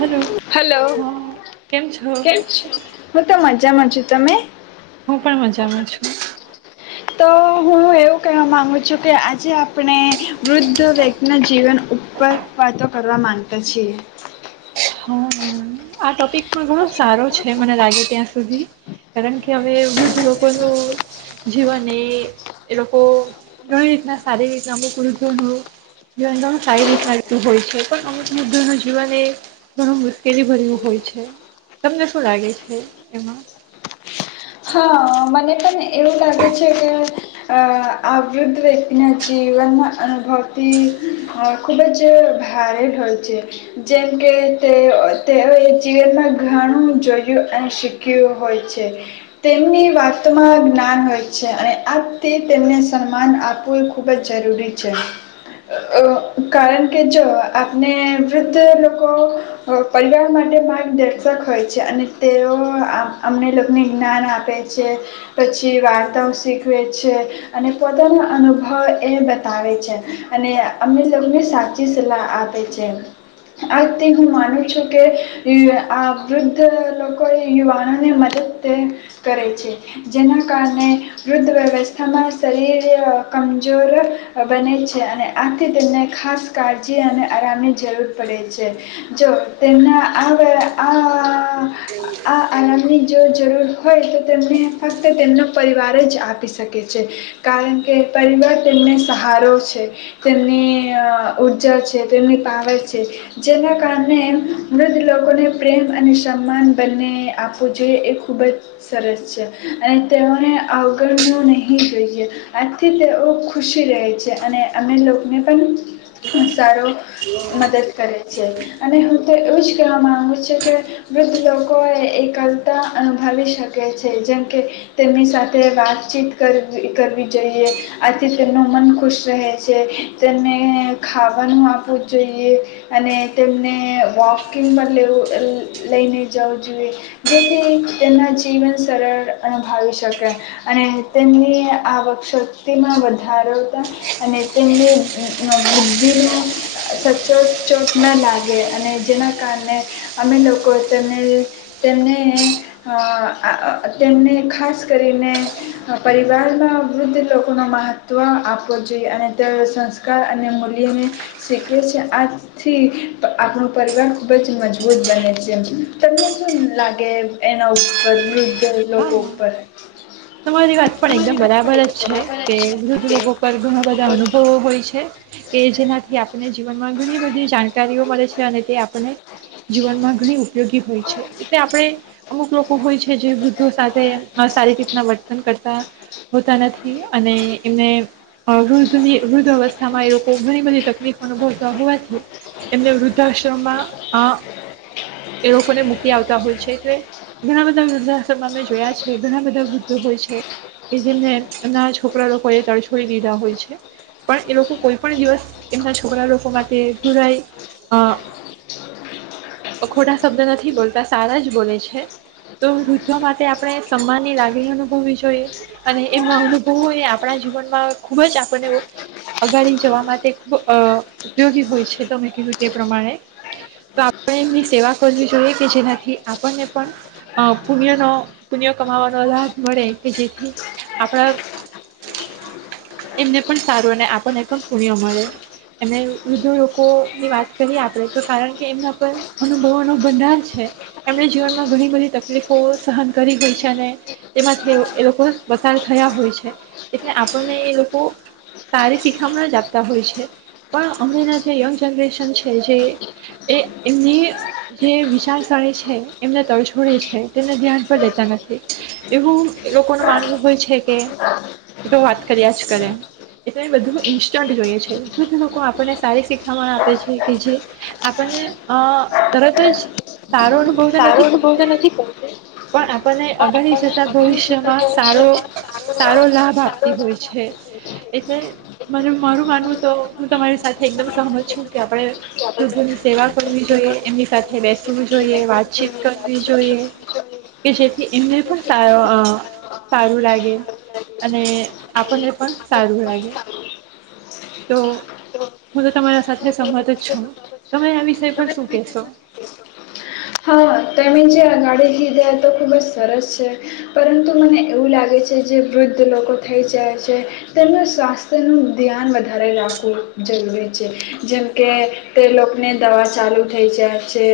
Hello hello હા કેમ છો કેમ છે? હું તો મજામાં છું. તમે. હું પણ મજામાં છું. તો હું એવું કહેવા માગુ છું કે આજે આપણે વૃદ્ધ વ્યક્તિના જીવન ઉપર વાતો કરવા મામાંગતા છીએ. હમ. હા ટોપિક ઘણો સારો છે મને લાગે ત્યાં. કારણ કે હવે વૃદ્ધ લોકોનું જીવન એ એ લોકો ઘણી રીતના સારી રીત અમુક વૃદ્ધોનું જીવન સારી રીતના રહેતું હોય છે પણ અમુક વૃદ્ધોનું જીવન એ ઘણું મુશ્કેલી ભર્યું. હોય છે તમને શું લાગે છે એમાં હા મને પણ એવું લાગે છે કે આ વૃદ્ધ વ્યક્તિના જીવનમાં અનુભવતી ખૂબ જ ભારે હોય છે જેમ કે તે તેઓએ જીવનમાં ઘણું જોયું અને શીખ્યું હોય છે. તેમની વાતમાં જ્ઞાન હોય છે અને આજથી તેમને સન્માન આપવું ખૂબ જ જરૂરી છે કારણ કે જો આપને વૃદ્ધ લોકો પરિવાર માટે માર્ગદર્શક હોય છે અને તેઓ અમને લોકોને જ્ઞાન આપે. પછી વાર્તાઓ શીખવે છે અને પોતાનો અનુભવ એ બતાવે છે અને અમને લોકોને સાચી સલાહ આપે છે આજથી હું માનું છું કે આ વૃદ્ધ લોકો યુવાનોને મદદ કરે છે જેના કારણે વૃદ્ધ વ્યવસ્થામાં શરીર કમજોર બને છે અને આથી તેમને ખાસ કાળજી અને આરામની જરૂર પડે છે જો તેમના આ આ આ આધુનિક જરૂર જરૂર. હોય તો તેમને ફક્ત તેમનો પરિવાર જ આપી શકે છે કારણ કે પરિવાર તેમને સહારો છે તેમની ઉઊર્જા છે તેમની પાવર છે જેના કારણે મૃ્ધ લોકોને પ્રેમ અને સન્માન બંને આપવું જોઈએ એ ખૂબ જ સરસ છે અને તેઓને અગળ ન નહી. નહીં જોઈએ આજથી તેઓ ખુશી રહે છે અને અમે લોકોને પણ સારો મદદ કરે. અને હું તો એવું જ કવા માંગુ છું કે વૃદ્ધ લોકો એ એલતા અનુભવી. છે જેમકે તેમની સાથે વાતચીત કરવી જોઈએ આથી તેમનું મન ખુશ રહે છે તેમને ખાવાનું આપવું જોઈએ અને તેમને વોકિંગ પર લેવું લઈને જવું જોઈએ જેથી એના જીવન સરળ અનુભવી શકે અને તેમની આવકશક્તિમાં વધારતા અને તેમની વૃદ્ધિનો સચોટચોટ ન લાગે અને જેના કારણે અમે લોકો તેમને તેમને આ તેમને ખાસ કરીને પરિવારમાં વૃદ્ધ લોકોનો મહત્ત્વ આપવો જોઈએ અને તે સંસ્કાર અને મૂલ્યને શીખવે છે આથી આપણો પરિવાર ખૂબ જ મજબૂત બને છે તમને શું લાગે એનો પરવૃદધ હા તમારી વાત પણ એકદમ બરાબર જ છે કે વૃદ્ધ લોકો પર ઘણા બધા અનુભવો હોય છે કે જેનાથી આપને જીવનમાં ઘણી બધી જાણકારીઓ મળે છે અને તે આપને જીવનમાં ઘણી ઉપયોગી હોય છે એટલે આપણે અમુક લોકો હોય છે. કે જે સાથે સારી રીતના વર્તન કરતા હોતા નથી અને એમને વૃદ્ધની વૃદ્ધવસ્થામાં લોકો ઘણી બધી તકલીફ અનુભવતા હોવાથી એમને વૃદ્ધાશ્રમમાં આ એ લોકોને મૂકી આવતા હોય છે એટલે ઘણા બધા વૃદ્ધાશ્ર ઘણા બધા વૃદ્ધો હોય છે કે જેમને એમના છોકરા લોકો એ તડછોડી દીધા હોય છે પણ એ લોકો કોઈ પણ દિવસ એમના છોકરા લોકો માટેુરાઈ અ અ ખોટા શબ્દ નથી બોલતા સારા જ બોલે છે તો વા માટે આપણે સન્માનની લાગણી અનુભવવી જોઈએ અને એમના અનુભવોને આપણા જીવનમાં ખૂબ જ આપણને અગાડી જવા માટે ખૂબ ઉપયોગી હોય છે તોમે કીધું તે પ્રમાણે તો આપણે એમની સેવા કરવી જોઈએ કે જેનાથી આપણને પણ પુણ્યનો પુણ્ય કમાવાનો લાભ મળે કે જેથી આપણા એમને પણ સારું અને આપણને પણ પુણ્ય મળે એને વૃદ્ધો લોકોની વાત કરીએ આપણે તો કારણ કે એમના પર અનુભવોનો ભંડાર છે એમને જીવનમાં ઘણી બધી તક લોકો લોકો સહન કરી ગય છે અને તેમાંથી એ લોકો પસાર થયા હોય છે એટલે આપણને એ લોકો સારી શીખામણ જ આપતા હોય છે પણ અમનેનાં જે યંગ જનરેશન છે જે એ એમની જે વિચારસરે છે એમને તરછોડે છે. તેને ધ્યાન પર લેતા નથી એવું લોકોનું માનવું હોય છે કે તો વાત કર્યા જ કરે એટલે બધું ઇન્સ્ટન્ટ જોઈએ છે બધું લોકો આપણને સારી શીખણ આપે છે કે જે આપણને તરત જ સારો અનુભવ તો નથી કતી. પણ આપણને અગળ જતા ભવિષ્યમાં સારો સારો લાભ આપતી હોય છે એટલે મને મારું માનવું તો હું તમારી સાથે એકદમ સહમત છું કે આપણે લોકોની સેવા કરવી જોઈએ એમની સાથે બેસવું જોઈએ વાતચીત કરવી જોઈએ. કે જેથી એમને પણ સારો સારું લાગે અને આપણને પણ સારું લાગે તો હું તો તમારા સાથે સંમત જ છું તમે આ વિષય પર શું કેહેશો. હા તમે જે અગાડી કીધે તો ખૂબ જ સરસ છે પરંતુ મને એવું લાગે છે જે વૃદ્ધ લોકો થઈ જાય છે તેમનું સ્વાસ્થ્યનું ધ્યાન વધારે રાખવું જરૂરી છે જેમ કે તે લોકોને દવા ચાલુ થઈ જાય છે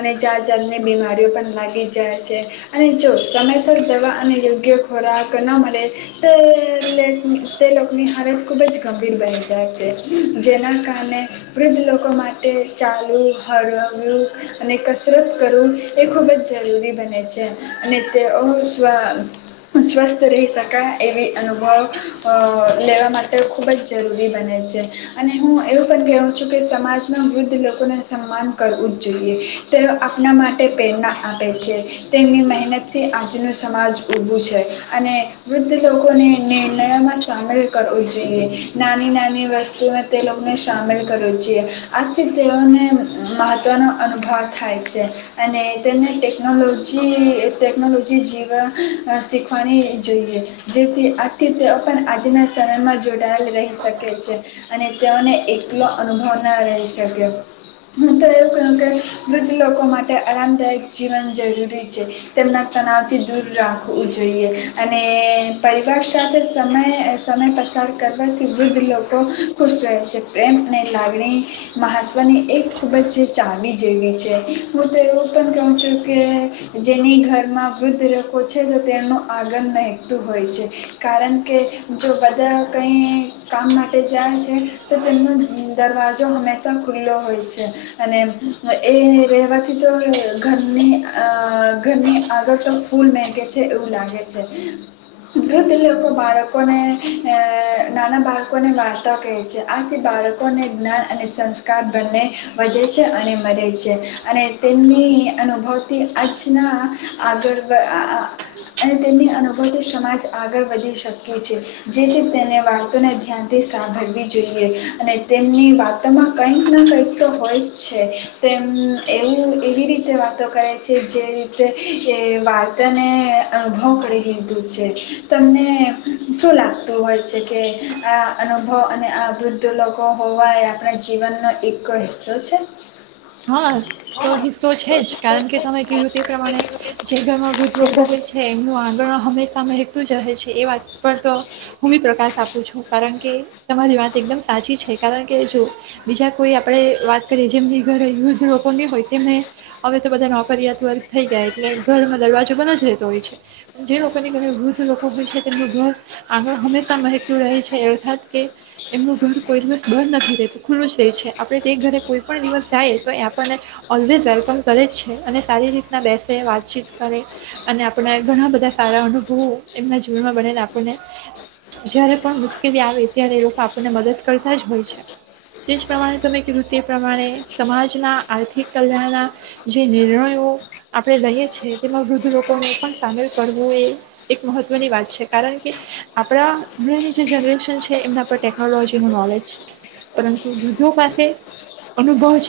અને જાયાં જાત અને બીમારીઓ પણ લાગી જાય છે અને જો સમયસર દવા અને યોગ્ય ખોરાક ન મળે તે તે લોકોની હરત ખૂબ જ ગંભીર બની જાય છે જેના કારણે વૃદ્ધ લોકો માટે ચાલુ હળવું અને કસરત કરવું એ ખૂબ જ જરૂરી બને છે અને તેઓ સ્વ સ્વસ્થ રહી શકાય એવી અનુભવ લેવા માટે ખૂબ જ જરૂરી બને છે અને હું એવું પણ કહેહું છું કે સમાજમાં વૃદ્ધ લોકોને સન્માન કરવું જ જોઈએ તે આપના માટે પ્રેરણા આપે છે તેમની મહેનતથી આજનું સમાજ ઊભું છે અને વૃદ્ધ લોકોને નિર્ણયોમાં સામેલ કરવો જોઈએ નાની નાની વસ્તુમાં તે લોકોને સામેલ કરવો જોઈએ આથી તેઓને મહત્ત્વનો અનુભવ થાય છે. ટેકનોલોજી ટેકનોલોજી જીવા શીખવાની જોઈએ જેથી આથી તેઓ પણ આજના સમયમાં જોડાયેલ રહી શકે છે અને તેઓને એકલો અનુભવ ના રહી શક્યોું તો એવું કહું કે વૃદ્ધ લોકો માટે માટે આરામદાયક જીવન જરૂરી છે તેમના તણાવથી દૂર રાખવું જોઈએ અને પરિવાર સાથે સમય સમય પસાર કરવાથી વૃદ્ધ લોકો ખુશ રહે છે પ્રેમ અને લાગણી મહત્ત્વની એ ખૂબ જ ચાવી જેવી છે. હું તો એવું પણ કહું છું કે જેની ઘરમાં વૃદ્ધ લોકો છે તો તેનું આગન નહેંકતું હોય છે. કારણ કે જો વદન કઈ કામ માટે જાય છે તો તેમનો દરવાજો હંમેશા ખુલ્લો હોય છે અને એ રહેવા તો ઘરની ઘરની આગળ તો ફૂલ મેહેગે છે એવું લાગે છે વૃધ લોકો બાળકોને નાના બાળકોને વાર્તા કહે છે આથી બાળકોને જ્ઞાન અને સંસ્કાર બંને વધે છે અને મળે છે અને તેમની અનુભવથી અચના આગળ અને તેમની અનુભવથી સમાજ આગળ વધી શએ છે જેથી તેને વાર્તોને ધ્યાનથી સાંભળવી જોઈએ અને તેમની વાતમાં કંઈ ના કંઈક તો હોય જ છે તેમ એવું એવી રીતે વાતો કરે છે જે રીતે એ વાર્તાને અનુભવ કરી લીધું છે તમને શું લાગતું હોય છે કે આ અનુભવ અને આ વૃદ્ધ લોકો હોવાય. અને જીવનનો એક હિસ શ છે. હા. તો હિસ્સો છે જ કારણ કે તમે કીધું તે પ્રમાણે જે ઘરમાં વૃદ્ધ લોકો હોય છે એમનું આંગણ હંમેશા મતું જ રહે છે એ વાત પણ તો હું બી પ્રકાશ આપું છું કારણ કે તમારી વાત એકદમ સાચી છે કારણ કે જો બીજા કોઈ આપડે વાત કરીએ જેમ ઘરે યુદ્ધ લોકોની હોય તેમને હવે તો બધા નોકરિયાત વર્ગ થઈ ગયા એટલે ઘર દરવાજો બંધ જ રહેતો હોય છે જે લોકોની ઘરે વૃુદ્ધ લોકો હોય છે તેમનું ઘર આંગળ હંમેશા મહેક્યું રહે છે અર્થાત કે એમનું ઘર કોઈ દિવસ બંધ નથી રહેતું ખુલ્લું જ થાય છે આપડે તે ઘરે કોઈ પણ દિવસ. જાય તો એ આપણને ઓલવેઝ હેલ્પમ કરે જ છે અને સારી રીતના બેસે વાતચીત કરે અને આપણા ઘણા બધા સારા અનુભવો એમના જીવનમાં બનેને આપણને જ્યારે પણ મુશ્કેલી આવે ત્યારે એ લોકો આપણને મદદ કરતા જ હોય છે તે જ પ્રમાણે તમે કીધું તે પ્રમાણે સમાજના આર્થિક કલ્યાણના જે નિર્ણયો આપણે લઈએ છીએ તેમાં વૃદ્ધ લોકોનો પણ સામેલ કરવો એ એક મહત્ત્વની વાત છે કારણ કે આપણા અણેની જે જનરેશન છે એમના પર ટેકનોલોજીનું નોલેજ છે પરંતુ વૃદ્ધો પાસે અનુભવ છે.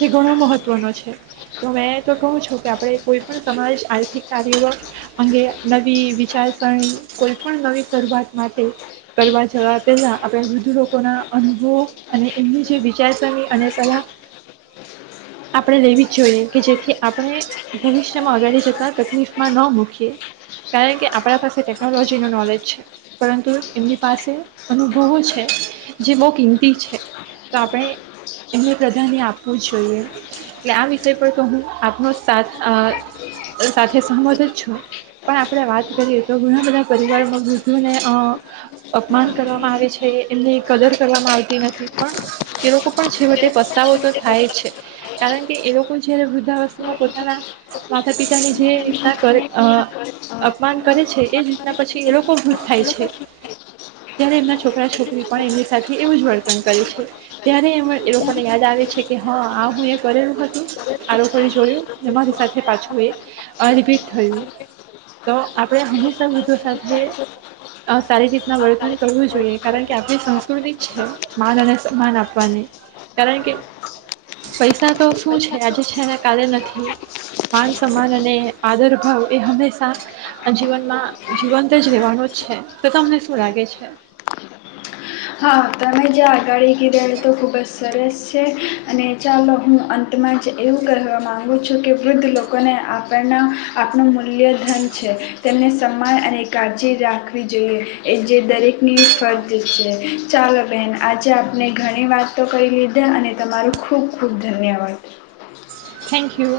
જે ઘણો મહત્વનો છે તો તો કહું છો કે આપણે કોઈ પણ સમાજ આર્થિક કાર્ય અંગે નવી વિચારસરણી કોઈ પણ નવી શરૂઆત માટે કરવા જવા પહેલા આપણે વૃદ્ધ લોકો ના અનુભવ અને એમની જે વિચારસરણી અને સલાહ આપણે લેવી જ જોઈએ કે જેથી આપણે ભવિષ્યમાં અગળ જતા તકલીફમાં ન મૂકીએ કારણ કે આપણા પાસે ટેકનોલોજી ન નોલેજ છે પરંતુ એમની પાસે અનુભવો છે જે બહુ કિંમતી છે તો આપણે એમને પ્રાધાન્ય આપવું જ જોઈએ એટલે આ વિષય પર તો હું આપનો સાથ સાથે સહમત જ છું પણ આપણે વાત કરીએ તો ઘણા બધા પરિવારોમાં વૃદ્ધને અપમાન કરવામાં આવે છે એમની કદર કરવામાં આવતી નથી પણ તે લોકો તાવો થાય છે કારણ કે એ લોકો જયારે વૃદ્ધાવસ્થામાં પોતાના માતા પિતાની જે રીતના કરે અપમાન કરે છે એ જ રીતના પછી એ લોકો વૃદ્ધ થાય છે ત્યારે એમના છોકરા છોકરી પણ એમની સાથે એવું જ વર્તન કરે છે ત્યારે એ લોકોને યાદ આવે છે કે હ આ હું એ કરેલું હતું આ લોકો જોડું મારી સાથે પાછું એ અ રિપીટ થયું તો આપણે હંમેશા વૃદ્ધો સાથે સારી રીતના વર્તન કરવું જોઈએ કારણ કે આપણી સંસ્કૃતિ છે માન અને સમાન આપવાની. કારણ કે પૈસા તો શું છે આજે છે એને કાલે નથી માન સન્માન અને આદર ભાવ એ હંમેશા જીવનમાં જીવંત જ રહેેવાનું જ છે તો તમને શું લાગે છે. હા તમે જ આગાડી કીધ તો ખૂબ જ સરસ છે અને ચાલો હું અંતમાં જ એવું કહેવા માંગુ છું કે વૃદ્ધ લોકોને આપણ આપણ મલ્યધન છે તેમને સમ્માન અને કાળજી રાખવી જોઈએ એ જે દરેકની ફરજ છે. ચાલો બહેન આજે આપને ઘણી વાતો કરી લીધે અને તમારું ખૂબ ખૂબ ધન્યવાદ. Thank you.